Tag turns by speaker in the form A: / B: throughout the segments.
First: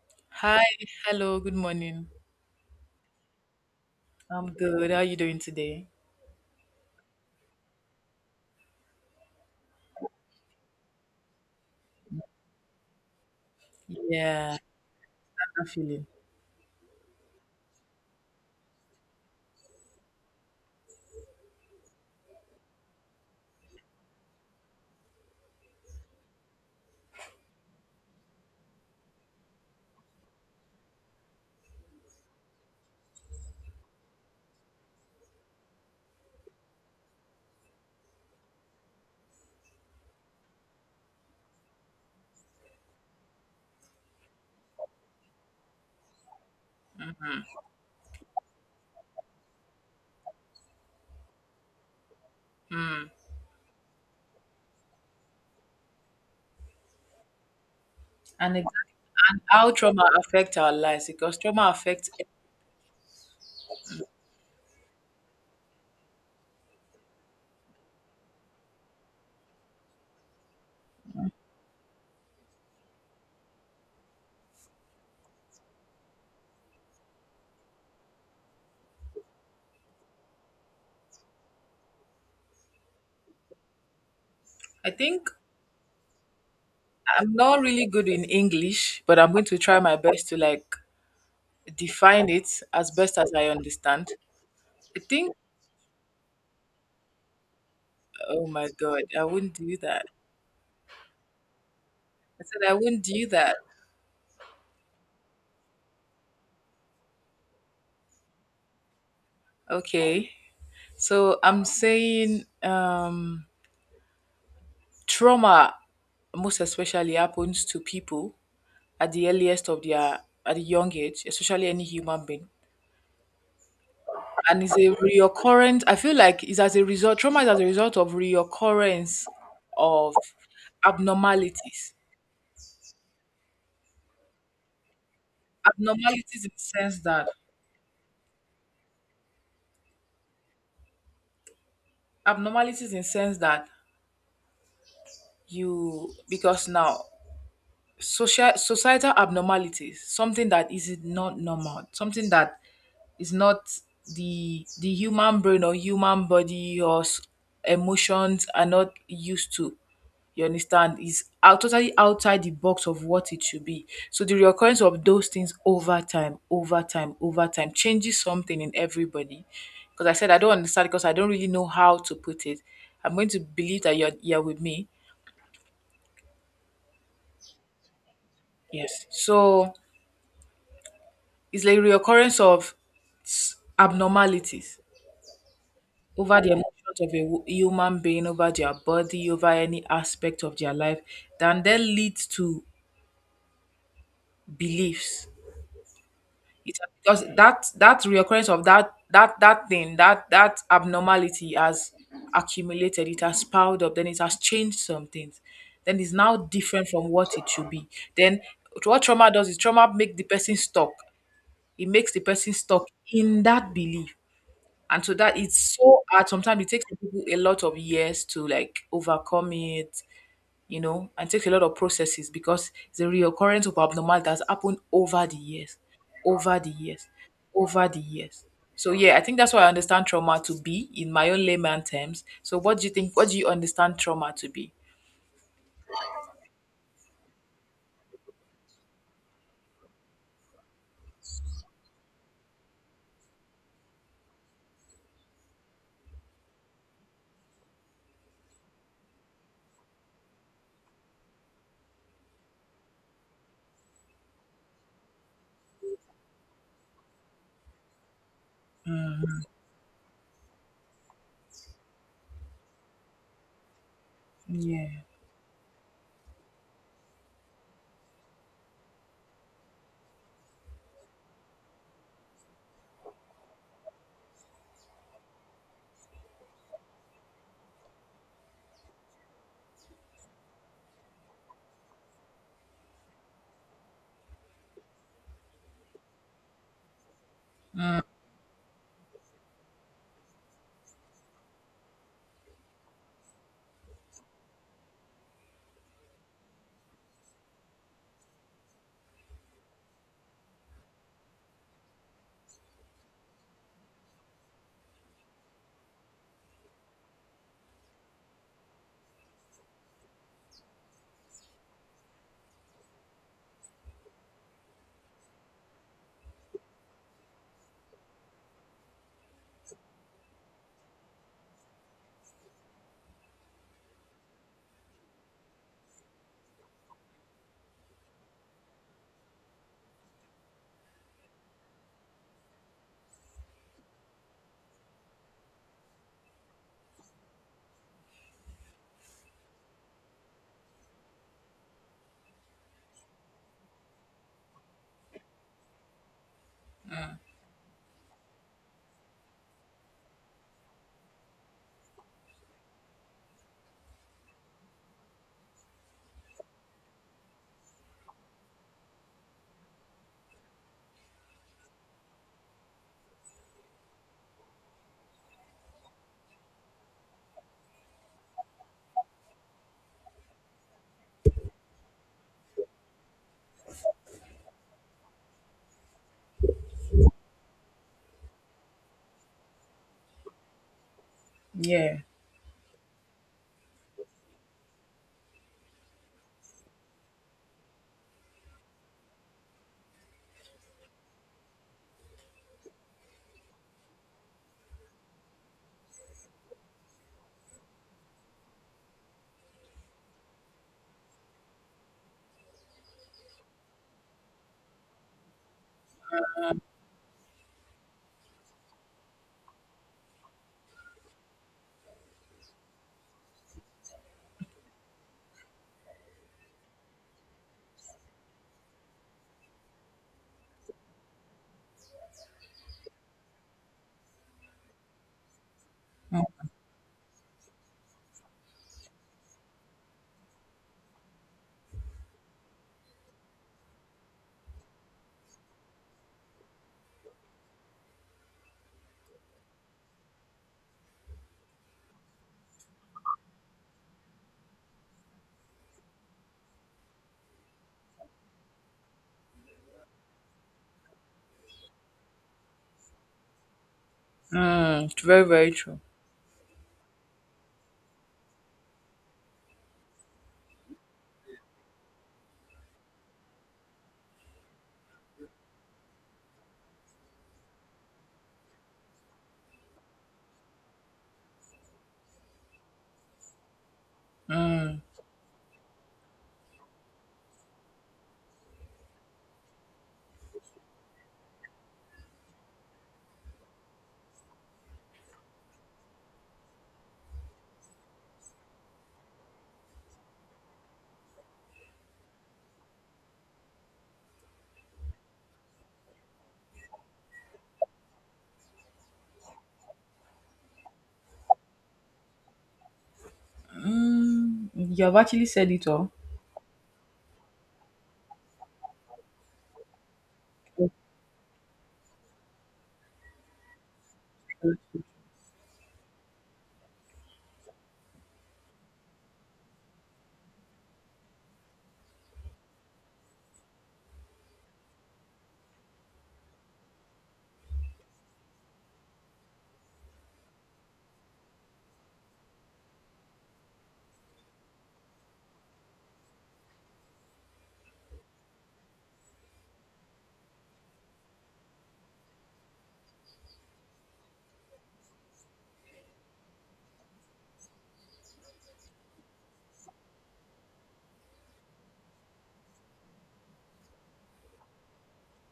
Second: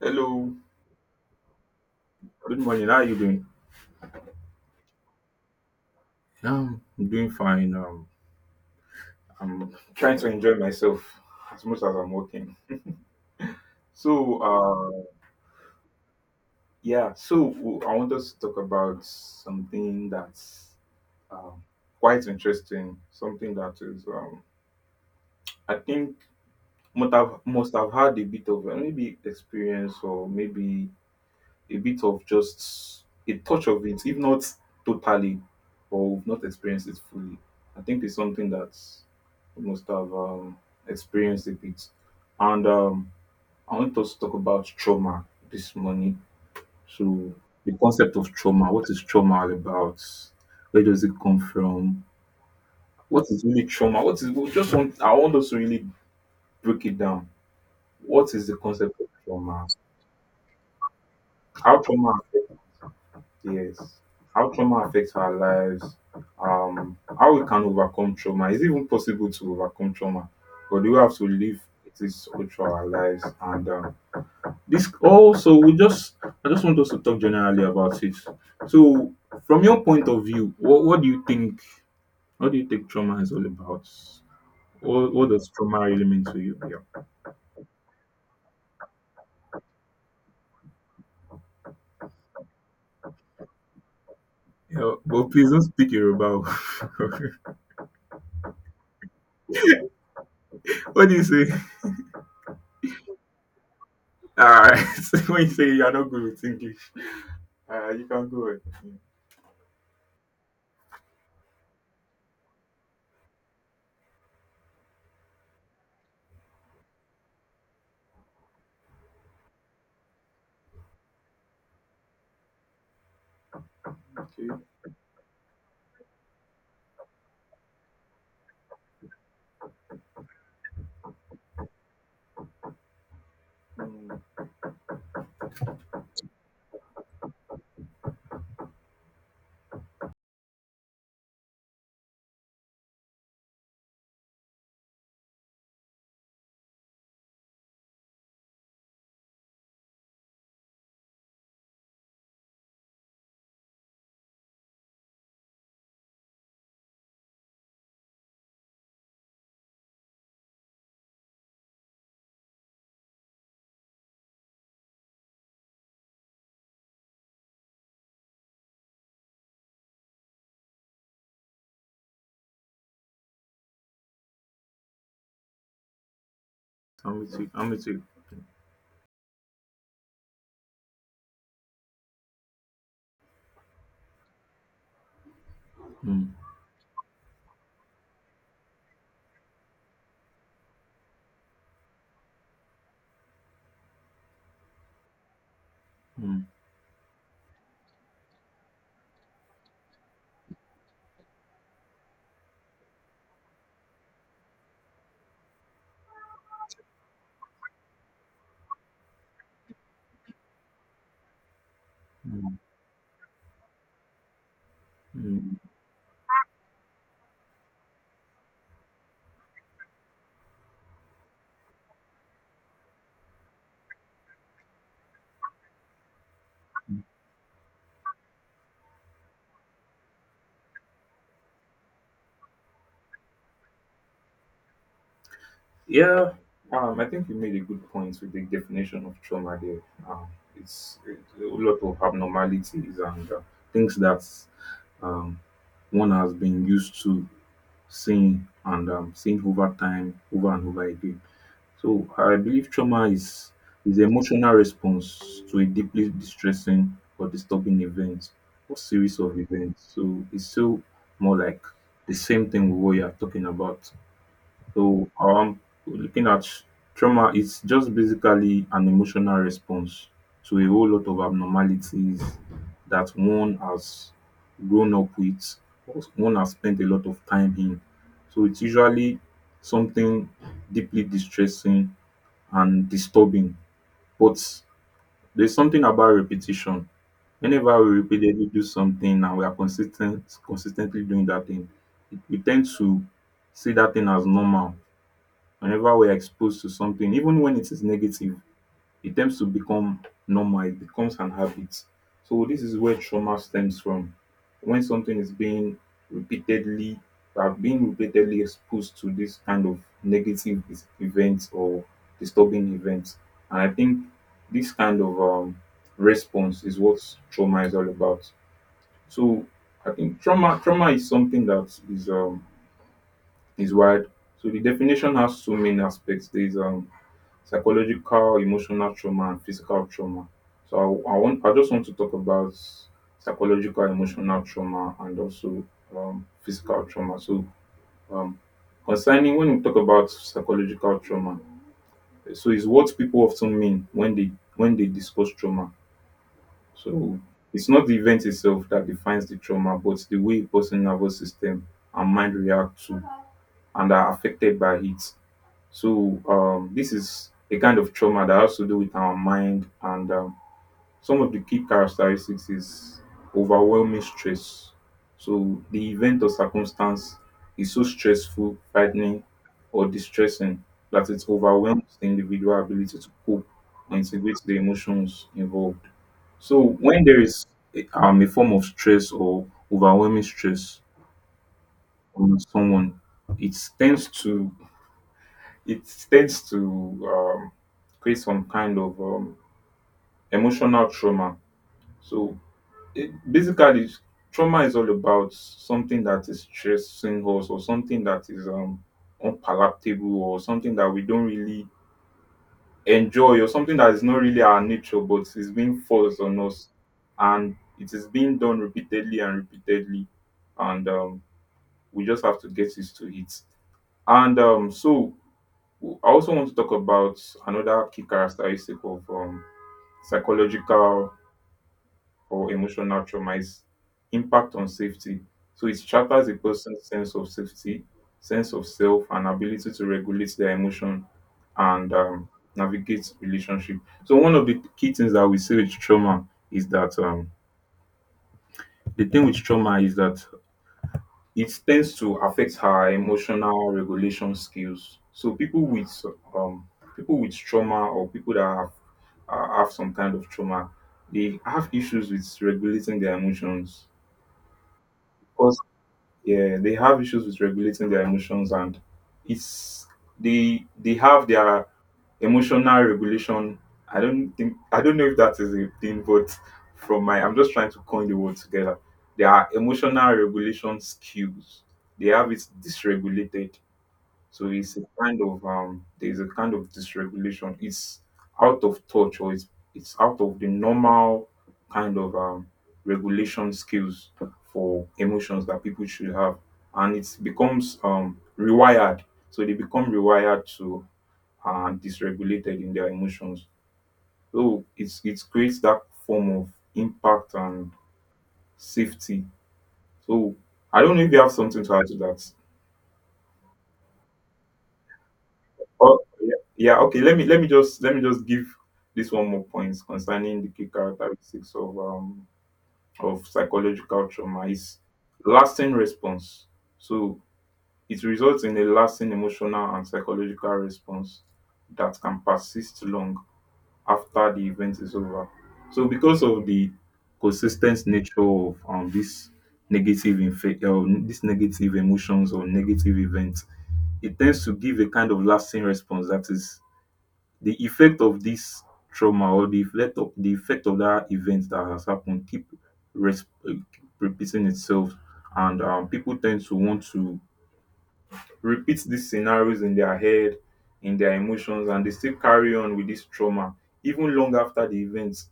A: Hello,
B: Hi, hello, good morning.
A: good morning. How are you doing?
B: I'm good. How are you doing today?
A: I'm doing fine. I'm trying to enjoy myself as much as I'm working. So,
B: Yeah,
A: uh,
B: I'm feeling.
A: I want us to talk about something that's um, quite interesting. Something that is, I think, must have had a bit of maybe experience or maybe a bit of just a touch of it, if not totally, or we've not experienced it fully. I think it's something that we must have experienced a bit. And I want us to talk about trauma this morning. So, the concept of trauma, what is trauma all about? Where does it come from?
B: Mm.
A: What is really trauma? What is we just want? I want us to really break it down. What is the
B: And
A: concept of
B: exactly
A: trauma?
B: how trauma affects our lives because trauma
A: How
B: affects.
A: trauma. Yes. How trauma affects our lives, how we can overcome trauma. Is it even possible to overcome trauma? But do we have to live it is all through our lives? And this also, I just want us to talk generally about it. So, from your point of view, what do you think? What do you think trauma is all about?
B: I
A: What
B: think
A: does trauma really mean to you? Yeah.
B: I'm not really good in English, but I'm going to try my best to like define it as best as I understand.
A: Yeah,
B: I
A: but
B: think.
A: please don't speak Yoruba.
B: Oh my God, I wouldn't do that.
A: What do you say?
B: I said I wouldn't do that.
A: All right. When you say you are not good with English. You can go ahead. Yeah.
B: Okay. So I'm saying trauma most especially happens to people at the earliest of their at the young age, especially any human being.
A: Okay.
B: And it's a reoccurrent. I feel like it's as a result. Trauma is as a result of reoccurrence of abnormalities.
A: Mm.
B: Abnormalities in the sense that abnormalities in sense that you because now social societal abnormalities, something that is not normal, something that it's not the human brain or human body or emotions are not used to, you understand. It's out, totally outside the box of what it should be. So the recurrence of those things over time, over time, over time changes something in everybody, because I don't understand, because I don't really know how to put it. I'm going to believe that you're with me.
A: I'm with you. I'm with you.
B: Yes, so it's like reoccurrence of abnormalities
A: Mm.
B: over the emotions of a human being, over their body, over any aspect of their life, then that leads to beliefs.
A: Mm.
B: It Because that reoccurrence of that thing, that abnormality has accumulated. It has piled up. Then it has changed some things. Then it's now different from what it should be. Then what trauma does is trauma make the person stuck. It makes the person
A: Mm.
B: stuck in that belief. And so that,
A: Mm.
B: it's so hard. Sometimes it takes people a lot of years to like overcome it, and takes a lot of processes because it's a reoccurrence of abnormal that's happened over the years, over the years, over the years. So yeah, I think that's what I understand trauma to be in my own layman terms. So what do you think? What do you understand trauma to be?
A: Yeah. I think you made a good point with the definition of trauma here. Um, it's a lot of abnormalities and things that um, one has been used to seeing and seeing over time, over and over again. So I believe trauma is the emotional response to a deeply distressing or disturbing event or series of events. So it's still more like the same thing with what you are talking about.
B: Yeah,
A: So looking at trauma, it's just basically an emotional response to a whole lot of abnormalities that one has grown up with or one has spent a lot of time in. So it's usually something deeply distressing and disturbing. But there's something about repetition. Whenever we repeatedly do something and we are consistently doing that thing, it we tend to see that thing as normal. Whenever we are exposed to something, even when it is negative, it tends to become normal, it becomes an habit. So this is where trauma stems from. When something is being repeatedly are being repeatedly exposed to this kind of events or disturbing events. And I think this kind of response is what trauma is all about. So I think trauma is something that is wide. So the definition has so many aspects. There's psychological, emotional trauma, and physical trauma. So I just want to talk about psychological, emotional trauma, and also physical trauma. So um, concerning when we talk about psychological trauma, so it's what people often mean when they discuss trauma. So it's not the event itself that defines the trauma, but the way a person's nervous system and mind react to and are affected by it. So this is a kind of trauma that has to do with our mind. And some of the key characteristics is overwhelming stress. So the event or circumstance is so stressful, frightening, or distressing that it overwhelms the individual ability to cope or integrate the emotions involved. So when there is a form of stress or overwhelming stress
B: yeah.
A: on someone, it tends to it tends to um, create some kind of emotional trauma. So basically, trauma is all about something that is stressing us or something that is unpalatable or something that we don't really enjoy or something that is not really our nature but is being forced on us and it is being done repeatedly and repeatedly, and we just have to get used to it. And so I also want to talk about another key characteristic of psychological or emotional trauma is impact on safety. So it shatters a person's sense of safety, sense of self, and ability to regulate their emotion and navigate relationship. So one of the key things that we see with trauma is that the thing with trauma is that it tends to affect her emotional regulation skills. So um people with trauma or people that have some kind of trauma, they have issues with regulating their emotions
B: Mm, it's very, very
A: because
B: true.
A: yeah, they have issues with regulating their emotions and it's they have their emotional regulation. I don't know if that is a thing, but from my I'm just trying to coin the word together. There are emotional regulation skills. They have it dysregulated. So it's a kind of there's a kind of dysregulation. It's out of touch, or it's out of the normal kind of regulation skills for emotions that people should have. And it becomes rewired. So they become rewired to and dysregulated in their emotions. So it creates that form of impact and safety. So I don't know if you have something to add to that.
B: Mm, you have actually said it all.
A: Oh yeah, yeah, okay. Let me just give this one more point. Concerning the key characteristics of psychological trauma is lasting response. So it results in a lasting emotional and psychological response that can persist long after the event is over. So because of the consistent nature of this this negative emotions or negative events, it tends to give a kind of lasting response. That is, the effect of this trauma, or the effect of that event that has happened, keep repeating itself, and people tend to want to repeat these scenarios in their head, in their emotions, and they still carry on with this trauma even long after the event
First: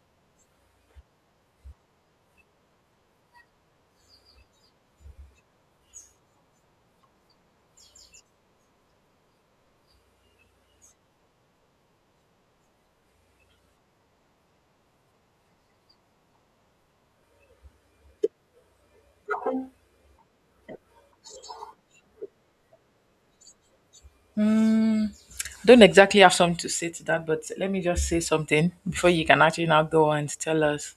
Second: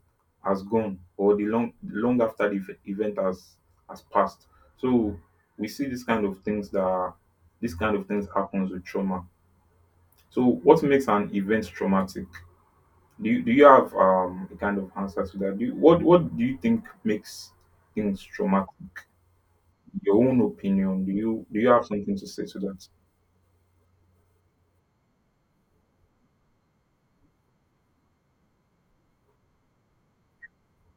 A: has gone, or the long afta di event has passed. So we see this kind of things happens with trauma. So what makes an event traumatic? Do you have a kind of answer to that? Do you What do you think makes things traumatic? Your own opinion? Do you have something to say to that?
B: Don't exactly have something to say to that, but let me just say something before you can actually now go and tell us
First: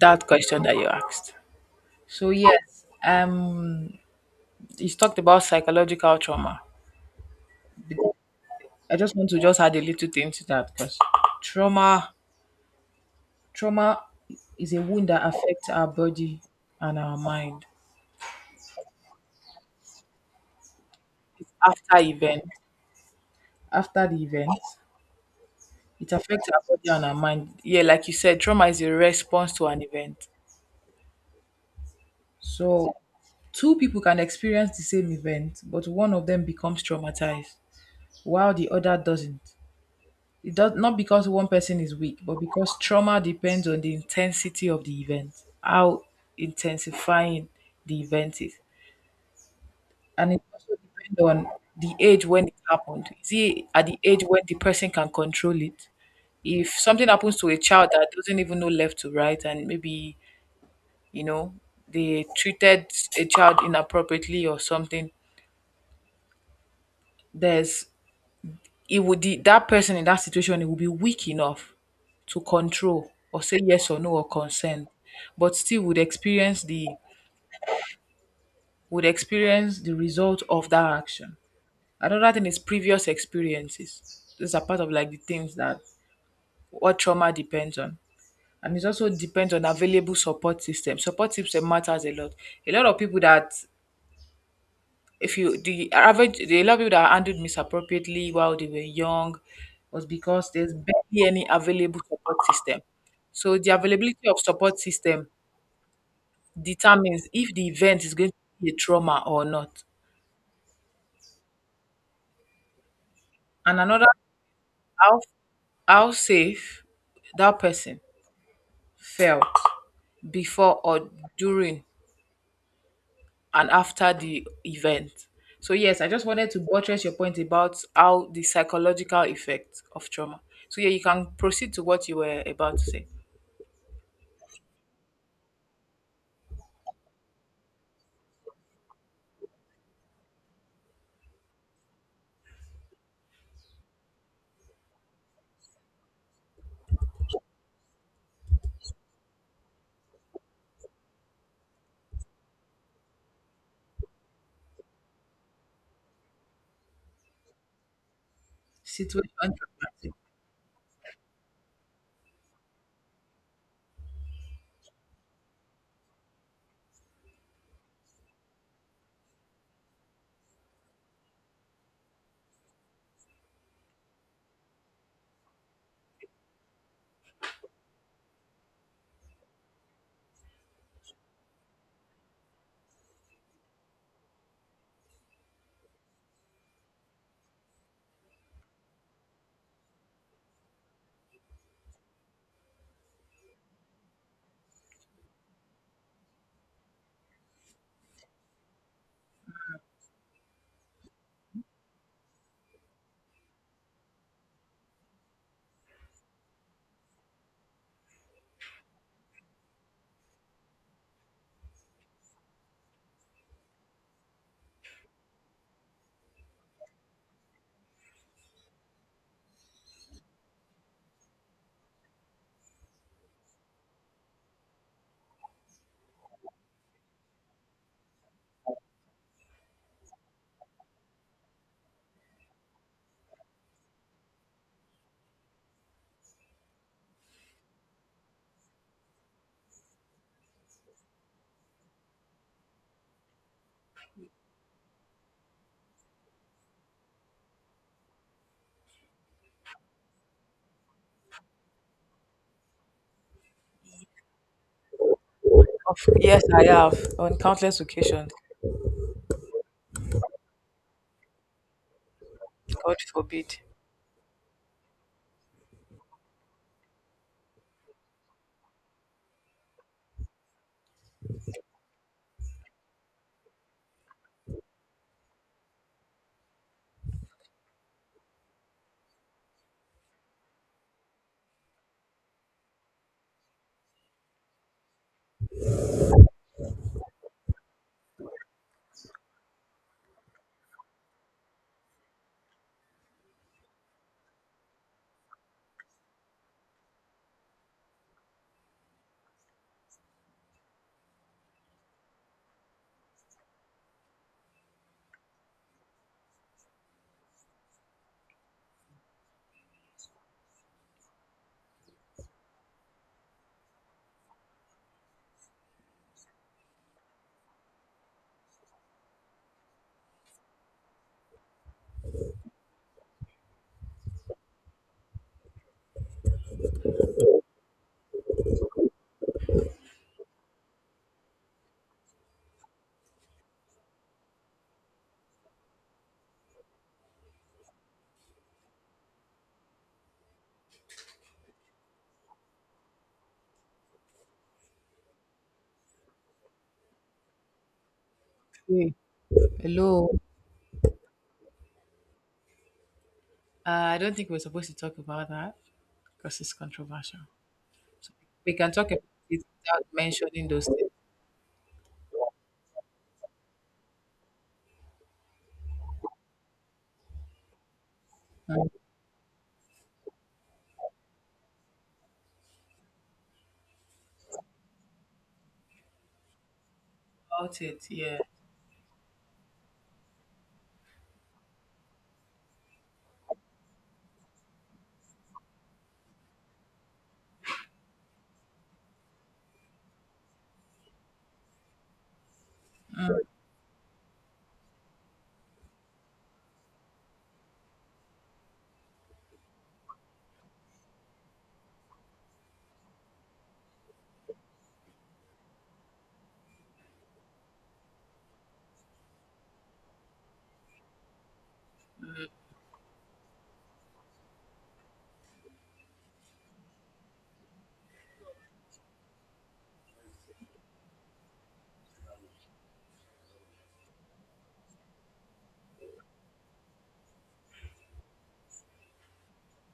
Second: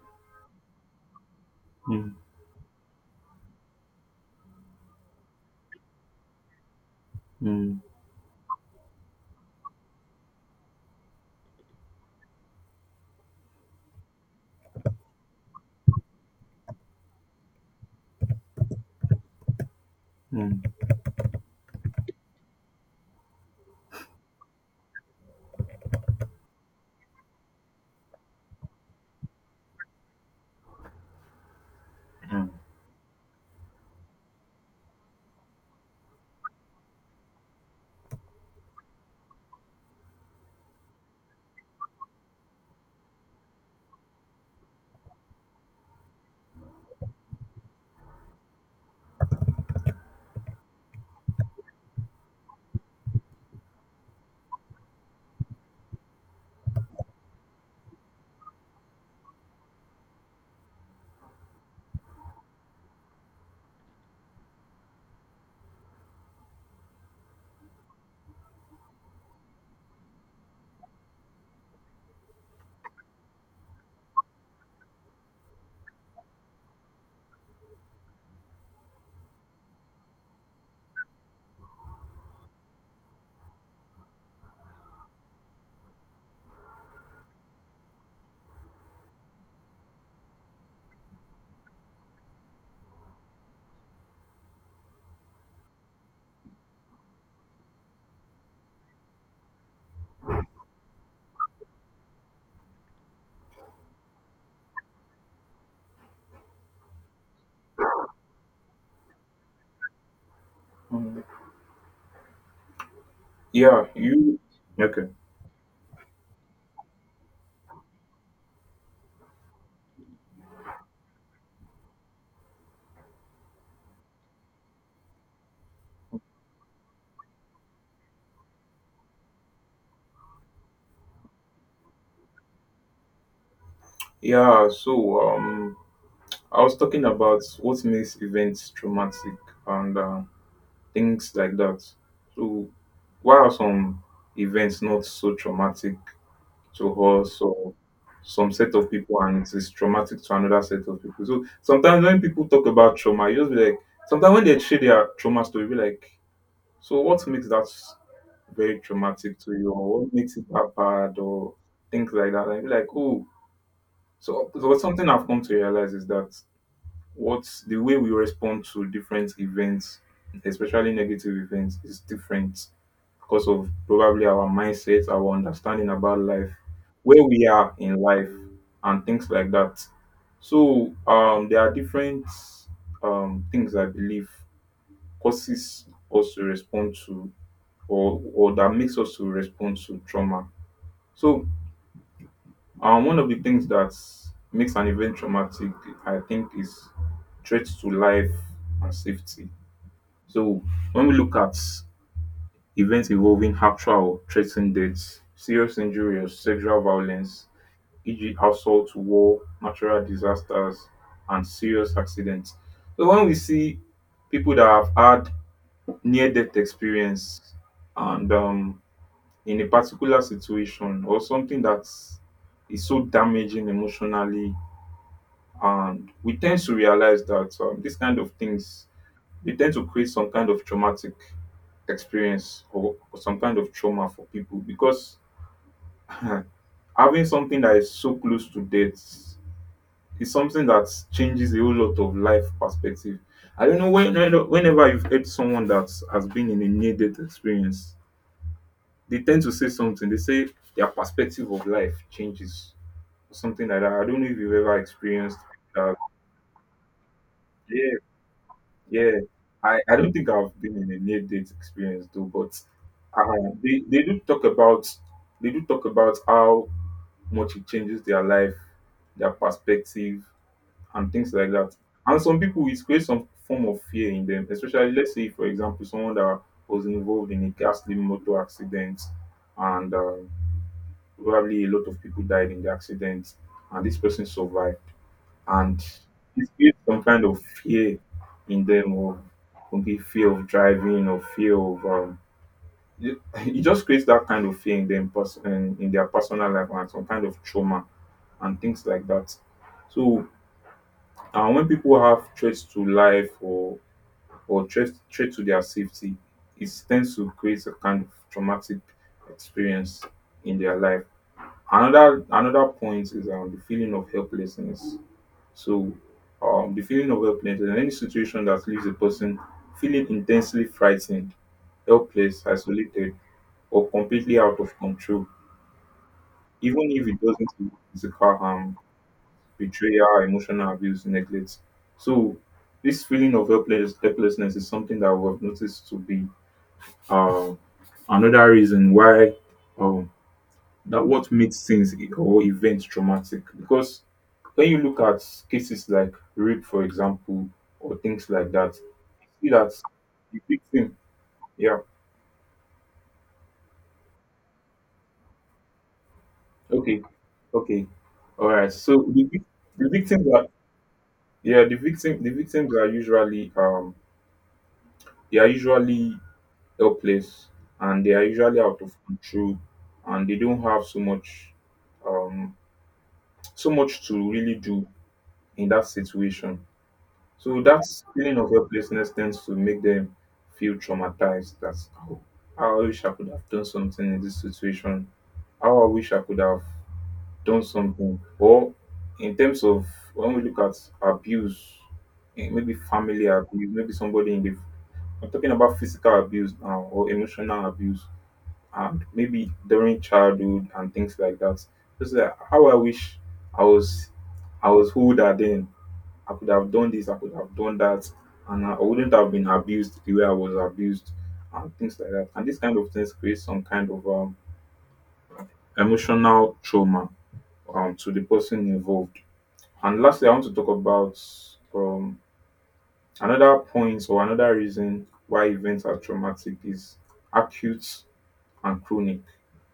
B: that question that you asked.
A: Mm,
B: So yes, you talked about psychological trauma.
A: mm,
B: I just want to just add a little thing to that because trauma, trauma, is a wound that affects our body and our mind.
A: mm.
B: It's after the event, it affects our body and our mind. Yeah, like you said, trauma is a response to an event.
A: Hmm.
B: So, two people can experience the same event, but one of them becomes traumatized while the other doesn't. It does not because one person is weak, but because trauma depends on the intensity of the event, how intensifying the event is. And it also depends on the age when it happened. Is it at the age when the person can control it? If something happens to a child that doesn't even know left to right and maybe, you know, they treated a child inappropriately or something. There's it would the That person in that situation, it would be weak enough to control or say yes or no or consent, but still would experience the result of that action. Another thing is previous experiences. These are part of like the things that what trauma depends on. And it also depends on available support system. Support system matters a lot. A lot of people that if you the average the lot of people that handled misappropriately while they were young was because there's barely any available support system. So the availability of support system determines if the event is going to be a trauma or not.
A: Mm.
B: And
A: Yeah,
B: another,
A: you. Okay.
B: how how safe that person felt before or during and after the event. So yes, I just wanted to buttress your point about how the psychological effect of trauma. So yeah, you can proceed to what you were about to say.
A: Yeah, so I was talking about what makes events traumatic and things like that. So why are some events not so traumatic to us or some set of people and it is traumatic to another set of people? So sometimes when people talk about trauma, you just be like, sometimes when they share their trauma story, you be like, so what makes that very
B: Situation
A: traumatic to you, or
B: traumatic.
A: what makes it that bad, or things like that? And you be like, oh. So something I've come to realize is that what the way we respond to different events, especially negative events, is different because of probably our mindset, our understanding about life, where we are in life, and things like that. So there are different things I believe causes us to respond to, or that makes us to respond to trauma. So um, one of the things that makes an event traumatic, I think, is threats to life and safety. So when we look at events involving actual or threatened deaths, serious injury or sexual violence, e.g. assault, war, natural disasters, and serious accidents. So when we see people that have had near-death experience and in a particular situation or something that's so damaging emotionally. And we tend to realize that these kind of things, they tend to create some kind of traumatic experience, or some kind of trauma for people because having something that is so close to death is something that changes a whole lot of life perspective. I don't know when, whenever you've heard someone that has been in a near death experience, they tend to say something. They say their perspective of life changes, something like that. I don't know if you've ever experienced that.
B: Of, yes, I have on countless occasions.
A: Yeah, I don't think I've been in a near date experience though, but
B: God forbid.
A: they do talk about how much it changes their life, their perspective, and things like that. And some people, it creates some form of fear in them, especially let's say for example someone that was involved in a ghastly motor accident, and probably a lot of people died in the accident, and this person survived and it creates some kind of fear in them, or maybe fear of driving or fear of it, it just creates that kind of fear in them in their personal life, and some kind of trauma and things like that. So when people have threats to life, or threat to their safety, it tends to create a kind of traumatic experience in their life. Another point is the feeling of helplessness. so, the feeling of helplessness in any situation that leaves a person feeling intensely frightened, helpless, isolated, or completely out of control, even if it doesn't involve physical harm, betrayal, emotional abuse, neglect. So, this feeling of helplessness is something that we have noticed to be um, another reason why, um, that what makes things or events traumatic, because when you look at cases like rape for example, or things like that,
B: Hey,
A: see that
B: hello.
A: the victim, yeah.
B: I don't think we're supposed to talk about that because it's
A: Okay,
B: controversial.
A: okay,
B: So
A: all
B: we can
A: right.
B: talk about
A: So the,
B: it
A: vic-
B: without
A: the victims are,
B: mentioning those things.
A: yeah, the victims are usually they are usually helpless, and they are usually
B: Mm.
A: out of control, and they don't have so much um so much to really do in that situation. So
B: About
A: that
B: it, yeah.
A: feeling of helplessness tends to make them feel traumatized. That's how. How I wish I could have done something in this situation. How I wish I could have done something. Or in terms of when we look at abuse, maybe family abuse, maybe somebody in the — I'm talking about physical abuse now, or emotional abuse, and maybe during childhood and things like that. Just like, how I wish I was, I was who that then. I could have done this, I could have done that, and I wouldn't have been abused the way I was abused, and things like that. And this kind of things create some kind of emotional trauma, to the person involved. And lastly, I want to talk about, um, another point or another reason why events are traumatic is acute and chronic.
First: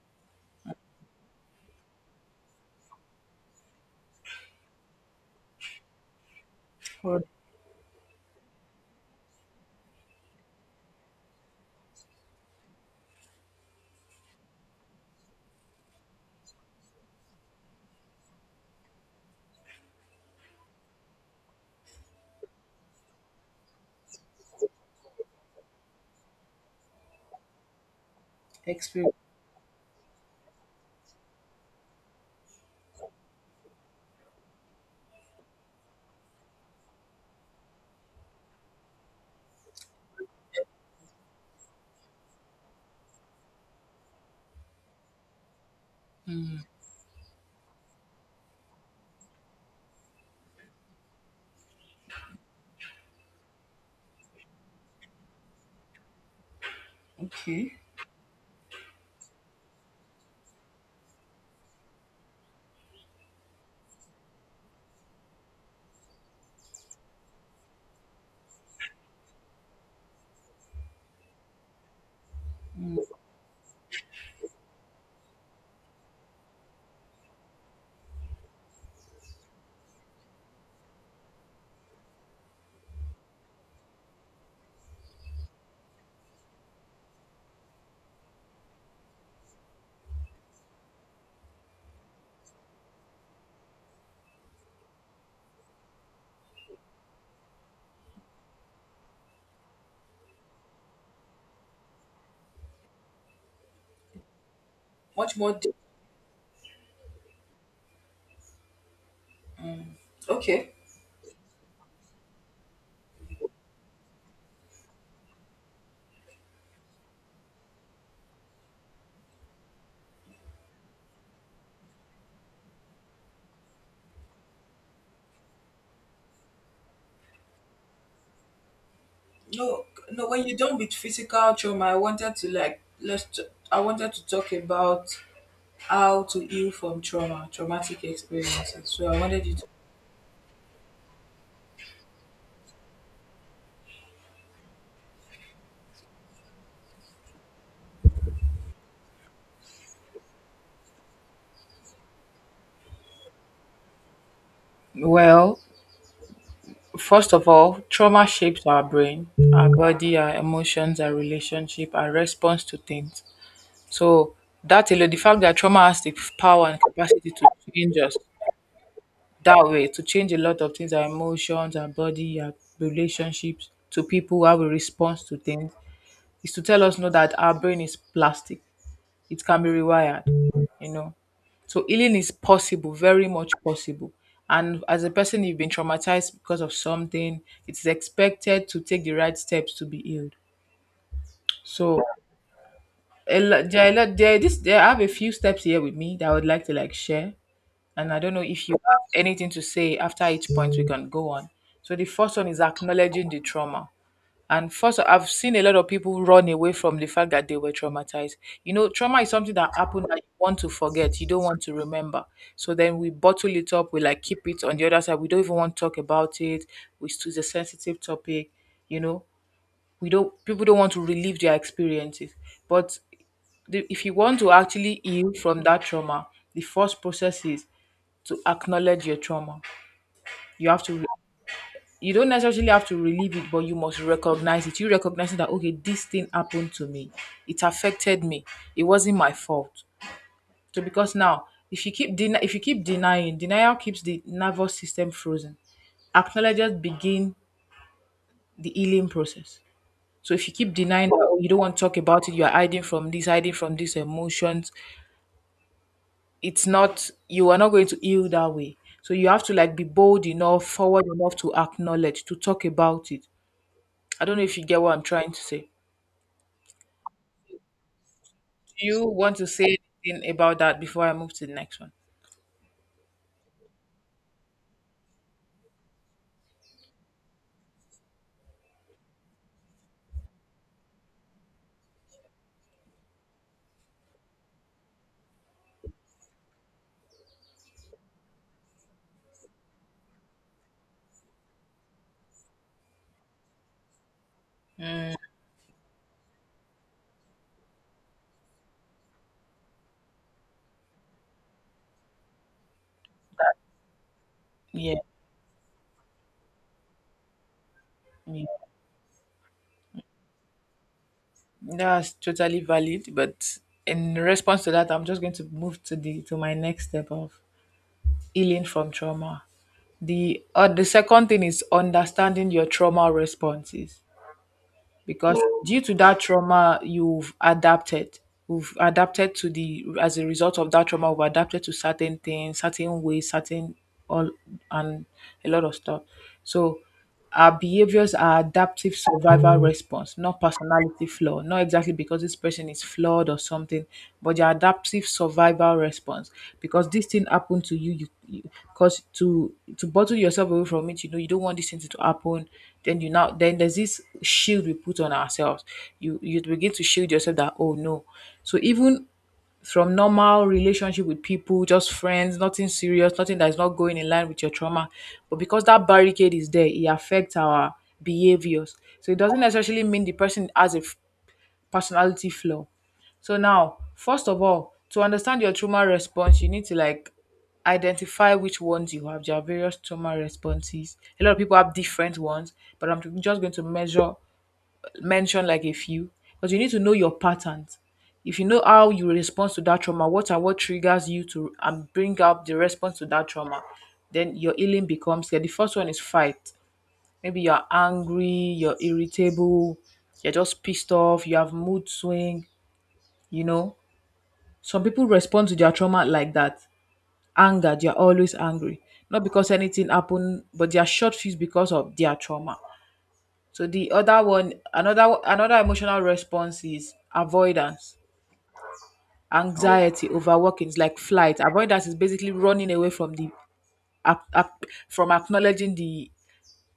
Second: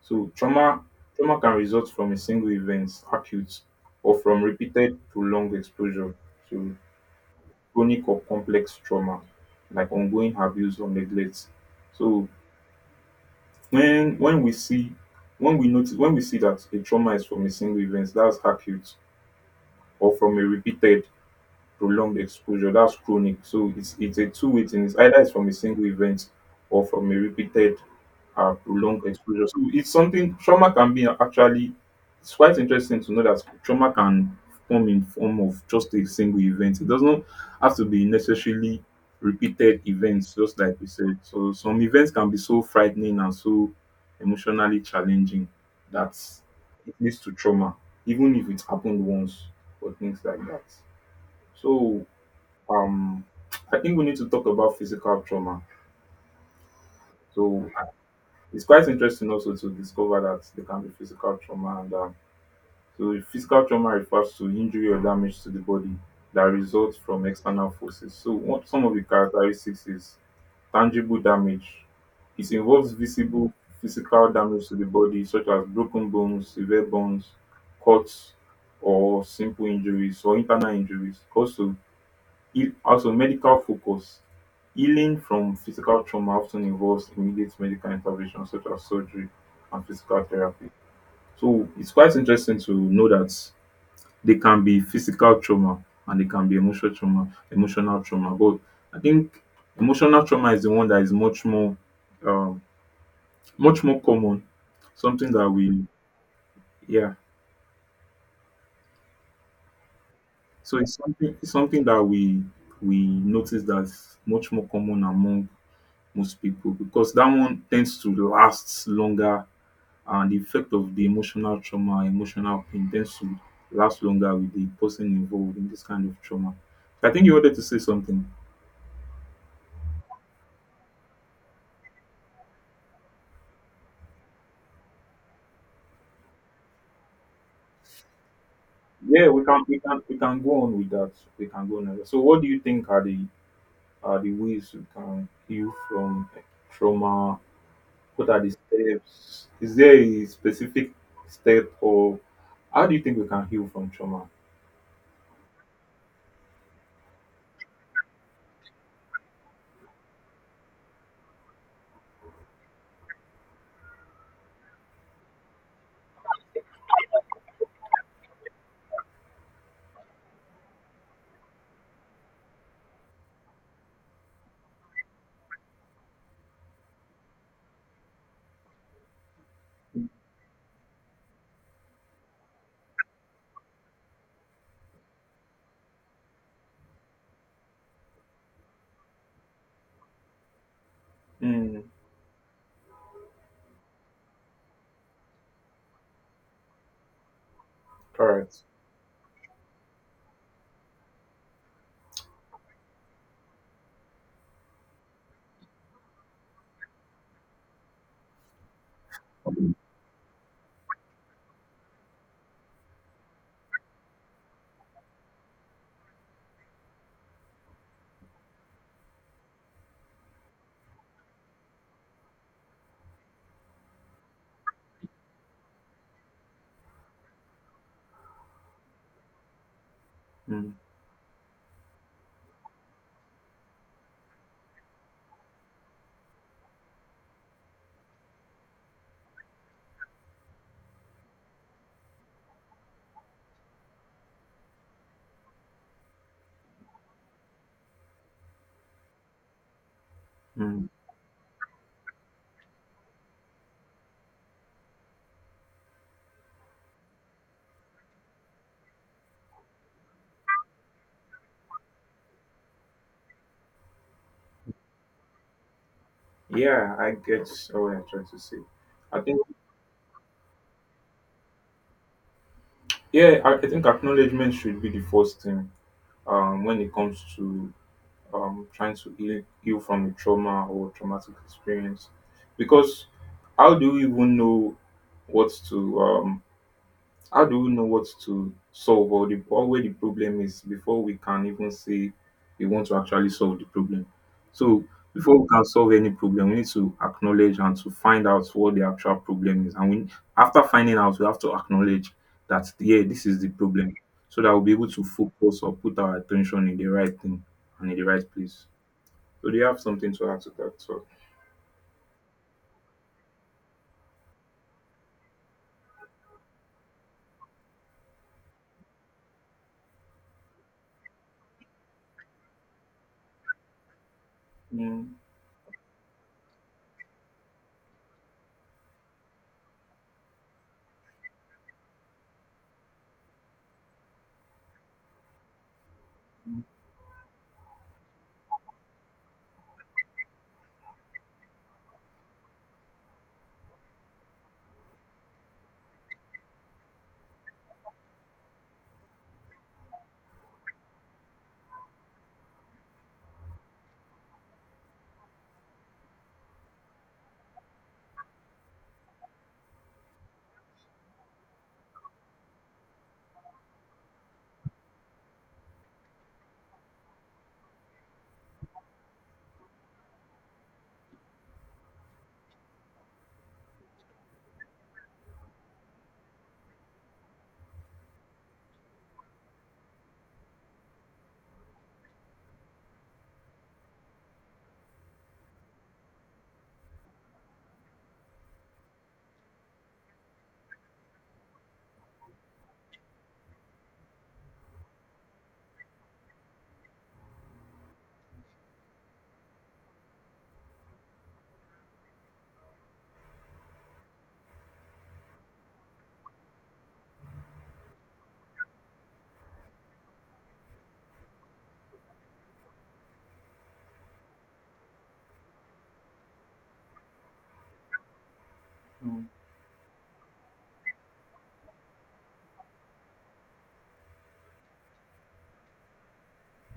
A: So trauma can result from a single event, acute, or from repeated prolonged exposure to
B: For
A: chronic or complex trauma, like ongoing abuse or neglect. So when when we see when we notice, when we see that a trauma is from a single event, that's acute, or from a repeated prolonged exposure, that's chronic. So it's a two-way thing. It's either it's from a single event or from a repeated prolonged
B: experience.
A: exposure. So it's something trauma can be actually. It's quite interesting to know that trauma can come in form of just a single event. It doesn't have to be necessarily repeated events, just like we said. So some events can be so frightening and so emotionally challenging that it leads to trauma, even if it happened once, or things like that. So um I think we need to talk about physical trauma. So
B: Okay.
A: it's quite interesting also to discover that there can be physical trauma, and so physical trauma refers to injury or damage to the body that results from external forces. So what some of the characteristics is tangible damage. It involves visible physical damage to the body, such as broken bones, severe bones, cuts, or simple injuries or internal injuries. Also, also, medical focus, healing from physical trauma often involves immediate medical intervention, such as surgery and physical therapy. So, it's quite interesting to know that they can be physical trauma and they can be emotional trauma, emotional trauma. But I think emotional trauma is the one that is much more, um, much more common. Something
B: Much
A: that
B: more.
A: we, yeah.
B: Okay.
A: So it's something that we notice that's much more common among most people, because that one tends to last longer, and the effect of the emotional trauma, emotional pain, tends to last longer with the person involved in this kind of trauma. I think you wanted to say something.
B: No, no. When you're done with physical trauma, I wanted to like I wanted to talk about how to heal from trauma, traumatic experiences. So I
A: Yeah, we
B: wanted you
A: can
B: to.
A: we can we can go on with that. We can go on with that. So what do you think are the, are the ways we can heal from trauma? What are the steps? Is there a specific step, or how do you think we can heal from trauma?
B: Well, first of all, trauma shapes our brain, our body, our emotions, our relationship, our response to things. So that alone, the fact that trauma has the power and capacity to change us that way, to change a lot of things, our emotions, our body, our relationships to people, how we respond to things, is to tell us know that our brain is plastic. It can be rewired, you know so healing is possible, very much possible. And as a person, you've been traumatized because of something. It's expected to take the right steps to be healed.
A: Mm,
B: So a lo- there, are a lot- there, this, there I have a few steps here with me that I would like to like share, and I don't know
A: correct.
B: if you have anything to say after each point, we can go on. So the first one is acknowledging the trauma. And first, I've seen a lot of people run away from the fact that they were traumatized. You know, trauma is something that happened that you want to forget, you don't want to remember. So then we bottle it up, we like keep it on the other side. We don't even want to talk about it. We choose a sensitive topic. You know, we don't. People don't want to relive their experiences. But if you want to actually heal from that trauma, the first process is to acknowledge your trauma. You
A: Mm,
B: have to you don't necessarily have to relieve it, but you must recognize it. You recognize that okay, this thing happened to me. It affected me. It wasn't my fault. So because now, if you keep den- if you keep denying, denial keeps the nervous system frozen. Acknowledges begin the healing process. So if you keep
A: mm.
B: denying that, oh, you don't want to talk about it, you are hiding from this, hiding from these emotions. It's not You are not going to heal that way. So you have to like be bold enough, forward enough to acknowledge, to talk about it. I don't know if you get what I'm trying to say.
A: Yeah, I get what you're trying to say.
B: Do you
A: I
B: want
A: think,
B: to say anything about that before I move to the next one?
A: yeah, I think acknowledgement should be the first thing, when it comes to trying to heal from a trauma or traumatic experience. Because, how do we even know what to, how do we know what to solve, or, the, or where the problem is, before we can even say we want to actually solve the problem? So, before we can solve any problem, we need to acknowledge and to find out what the actual problem is. And we, after finding out, we have to acknowledge that, yeah, this is the problem. So that we'll be able
B: Yeah,
A: to focus or put our attention in the right thing and in the right
B: yeah,
A: place. So, do you have something to add to that? So,
B: that's totally valid. But in response to that, I'm just going to move to my next step of healing from trauma. The second thing is understanding your trauma responses.
A: mm,
B: Because due to that trauma you've adapted we've adapted to the as a result of that trauma, we've adapted to certain things, certain ways, certain all and a lot of stuff.
A: mm,
B: So our behaviors are adaptive survival response, not personality flaw, not exactly because this person is flawed or something, but your adaptive survival response. Because this thing happened to you, you because to bottle yourself away from it, you know you don't want this thing to happen. Then you now then there's this shield we put on ourselves. You begin to shield yourself that oh no. So even from normal relationship with people, just friends, nothing serious, nothing that is not going in line with your trauma. But because that barricade is there, it affects our behaviors. So it doesn't necessarily mean the person has a personality flaw. So now, first of all, to understand your trauma response, you need to like identify which ones you have. There are various trauma responses. A lot of people have different ones, but I'm just going to measure mention like a few. But you need to know your patterns. If you know how you respond to that trauma, what are what triggers you to and bring up the response to that trauma, then your healing becomes clear. The first one is fight. Maybe you're angry, you're irritable, you're just pissed off, you have mood swing, you know, some people respond to their trauma like that. Anger, they are always angry. Not because anything happened, but they are short fused because of their trauma. So the other one, another emotional response is avoidance.
A: mm,
B: Oh, anxiety, overworking. It's like flight. Avoidance is basically running away from from acknowledging the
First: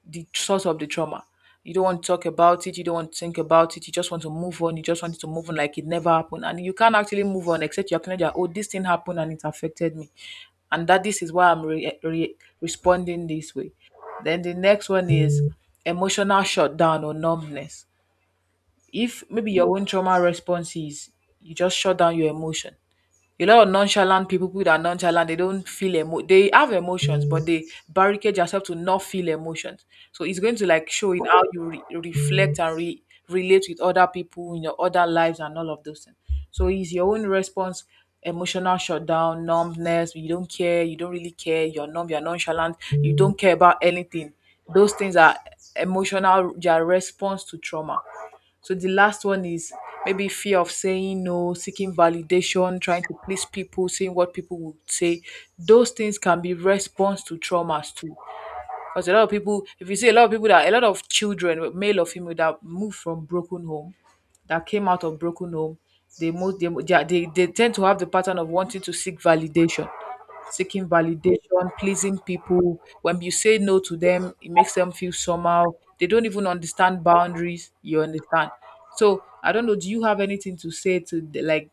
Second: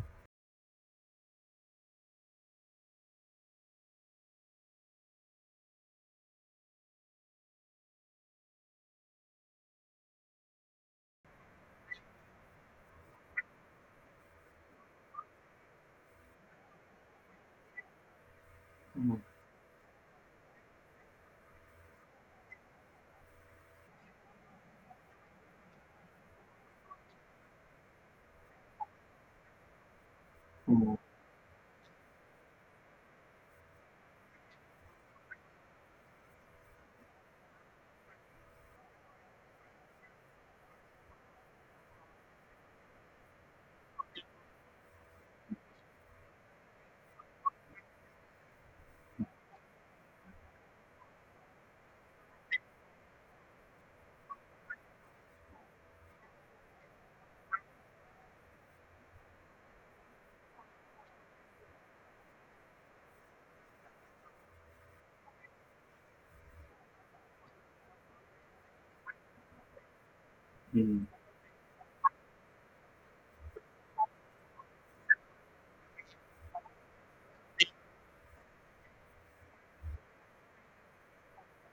B: the source of the trauma. You don't want to talk about it, you don't want to think about it, you just want to move on, you just want to move on like it never happened. And you can't actually move on except you acknowledge that, oh, this thing happened and it affected me. And that this is why responding this way. Then the next one is emotional shutdown or numbness.
A: mm,
B: If maybe your own trauma response is you just shut down your emotion, a lot of nonchalant people, people that are nonchalant, they don't feel emo. They have emotions, but they barricade yourself to not feel emotions. So it's going to like
A: mm,
B: show in how reflect and relate with other people in your other lives and all of those things. So it's your own response, emotional shutdown, numbness. You don't care. You don't really care. You're numb. You're nonchalant. You don't care about anything. Those things are emotional. Their response to trauma. So the last one is maybe fear of saying no, seeking validation, trying to please people, seeing what people would say. Those things can be response to traumas too. Because a lot of people, if you see a lot of children, male or female, that moved from broken home, that came out of broken home, they most they tend to have the pattern of wanting to seek validation, seeking
A: mm.
B: validation, pleasing people. When you say no to them, it makes them feel somehow. They don't even understand boundaries. You understand? So I don't know. Do you have anything to say to like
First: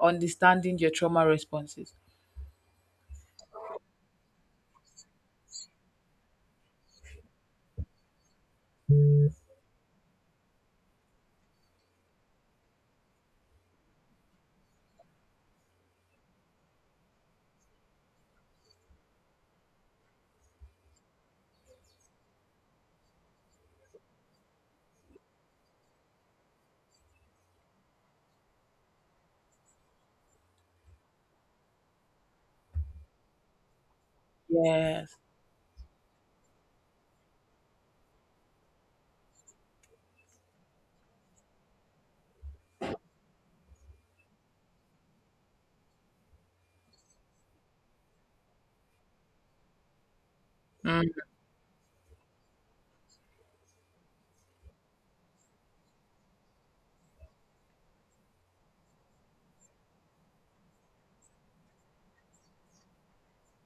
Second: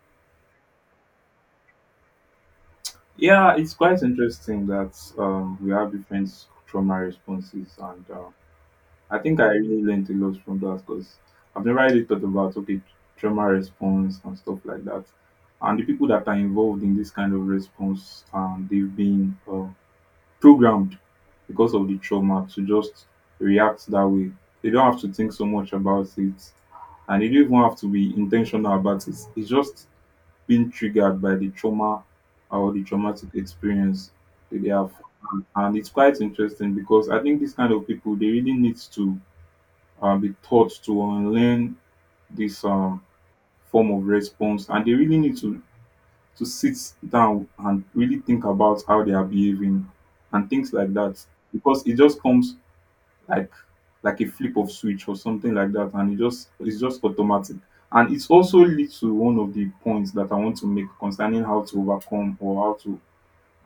B: understanding your trauma responses?
A: Yeah, it's quite interesting that we have different trauma responses, and I think I really learned a lot from that, because I've never really thought about, okay, trauma response and stuff like that, and the people that are involved in this kind of response, they've been programmed because of the trauma to just react that way. They don't have to think so much about it, and they don't even have to be intentional about it. It's just being triggered by the trauma or the traumatic experience that they have.
B: Yes.
A: And it's quite interesting because I think these kind of people, they really need to be taught to unlearn this form of response, and they really need to sit down and really think about how they are behaving and things like
B: Mm.
A: that, because it just comes like like a flip of switch or something like that, and it's just automatic. And it's also leads to one of the points that I want to make concerning how to overcome, or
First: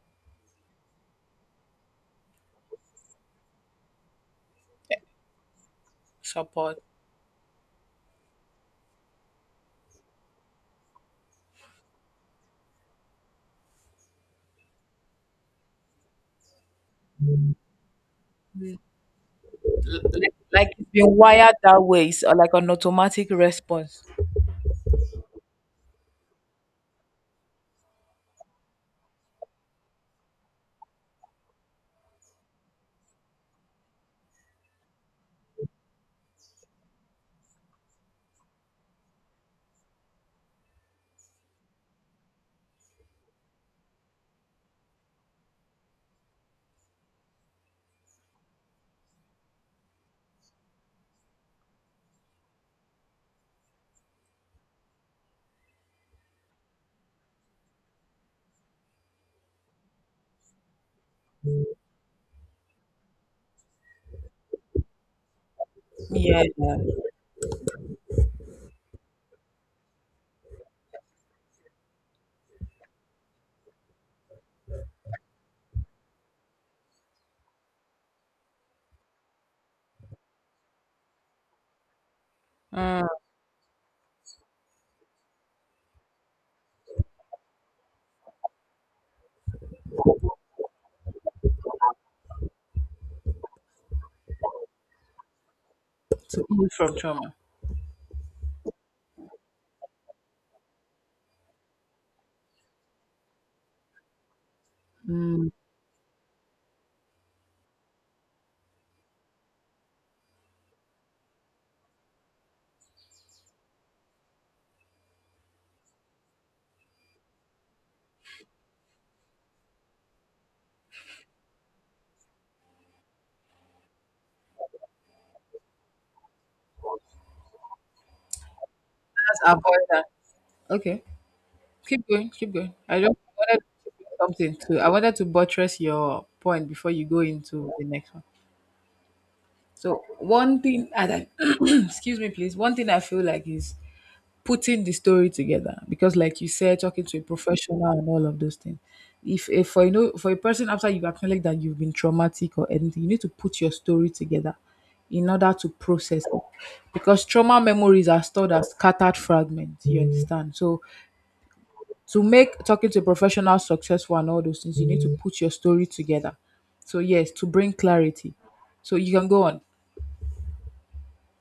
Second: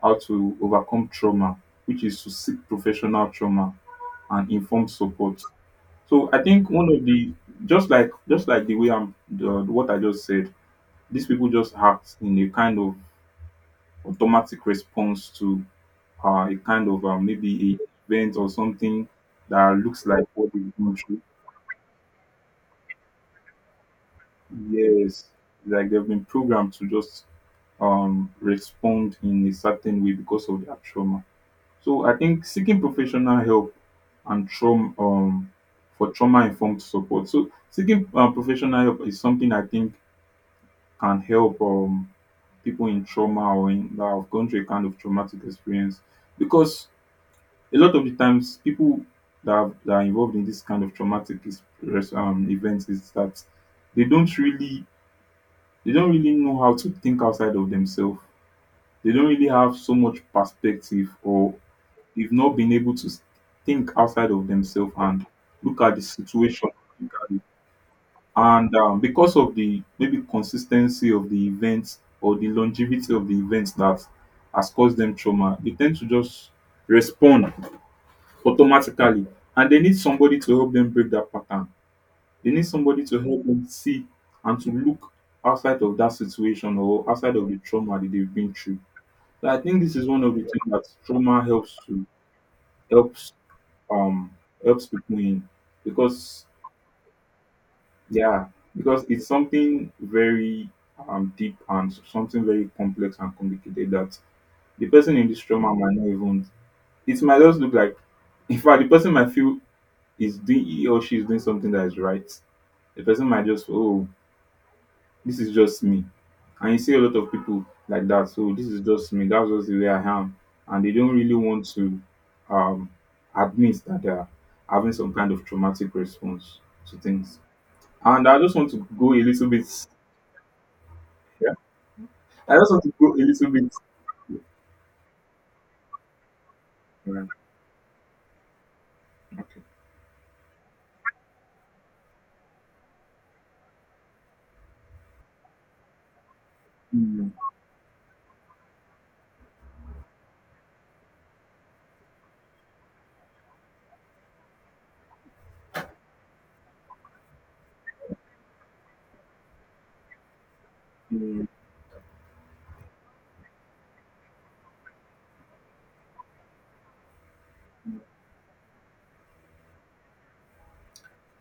A: how to overcome trauma, which is to seek professional trauma and informed support. So I think
B: Support.
A: one of the, just like, just like the way I'm the, what I just said, these people just act in a kind of automatic response to a kind of maybe a event or something that
B: L-
A: looks like
B: Like,
A: what
B: like
A: they've
B: it's
A: gone
B: been
A: through.
B: wired that way. It's like an automatic response.
A: Yes, like they've been programmed to just respond in a certain way because of their trauma. So I think seeking professional help and trauma informed support. So seeking professional help is something I think can help people in trauma, or in, that have gone through a kind of traumatic experience, because a lot of the times people that, that are involved in this kind of events, is that they don't really they don't really know how to think outside of themselves. They don't really have so much perspective, or they've not been able to think outside of themselves and look at the
B: Yeah.
A: situation. Look at it. And because of the maybe consistency of the events or the longevity of the events that has caused them trauma, they tend to just respond automatically. And they need somebody to help them break that pattern, they need somebody
B: Mm.
A: to help them see and to look outside of that situation, or outside of the trauma that they've been through. So I think this is one of the things that trauma helps to, helps, um helps people in, because,
B: To heal from trauma.
A: yeah, because it's something very deep and something very complex and complicated that the person in this
B: Mm.
A: trauma might not even, it might just look like, in fact the person might feel is doing, he or she is doing something that is right. The person might just feel, oh, this is just me. And you see a lot of people like that. So, this is just me. That's just the way I am. And they don't really want to um, admit that they're having some kind of traumatic response to things. And I just want to go a
B: Let's
A: little bit.
B: avoid that. Okay.
A: Yeah.
B: Keep going, keep
A: I just
B: going.
A: want to
B: I
A: go
B: just
A: a little
B: wanted
A: bit.
B: to say something too. I wanted to buttress your point before you go
A: Right,
B: into the next one.
A: okay.
B: So one thing and I excuse me please, one thing I feel like is putting the story together because like you said, talking to a
A: Mm,
B: professional and all of those things. If for a person, after you acknowledge that you've been traumatic or anything, you need to put your story together in order to process it. Because trauma memories are stored as scattered fragments, you understand? So
A: mm.
B: to make talking to a professional successful and all those things, you need to put your story together. So yes, to bring clarity. So you can go on.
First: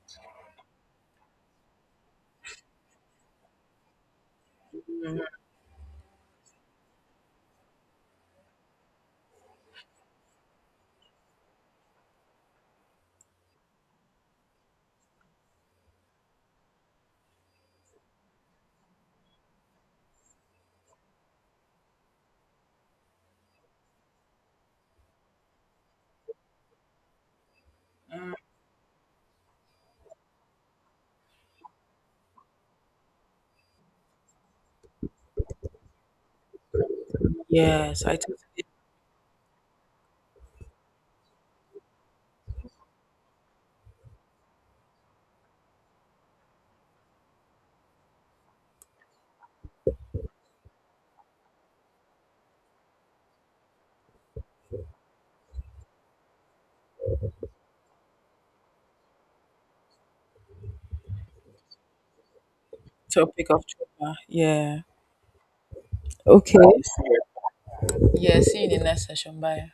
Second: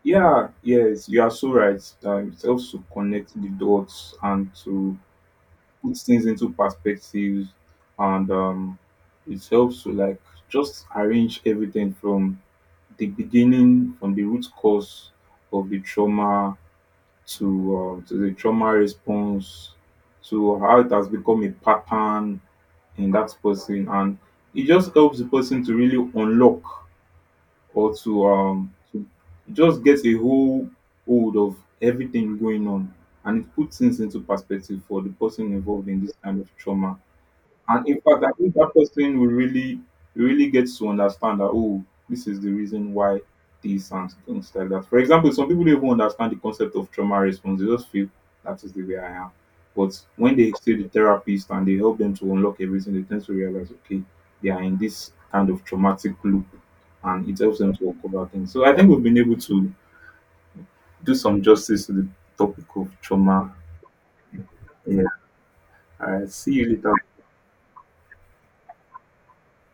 A: Yeah, yes, you are so right. That it helps to connect the dots and to puts things into perspectives, and it helps to like just arrange everything from the beginning, from the root cause of the trauma, to the trauma response, to how it has become a pattern in that person, and it just helps the person to really unlock, or to just get a whole hold of everything going on, and it puts things into perspective for the person involved in this kind of trauma. And in
B: Yes, I
A: fact, I
B: took
A: think
B: the
A: that person will really really get to understand that, oh, this is the reason why this, and things like that. For example, some people don't even understand the concept of trauma response. They just feel that is the way I am. But when they see the therapist and they help them to unlock everything, they tend to realize, okay, they are in this kind of traumatic loop, and it helps them to uncover things. So I think we've been able to do some justice to the topic of
B: topic
A: trauma.
B: of trauma. Yeah.
A: Yeah. All right. See
B: Okay.
A: you later.
B: Yeah, see you in the next session. Bye.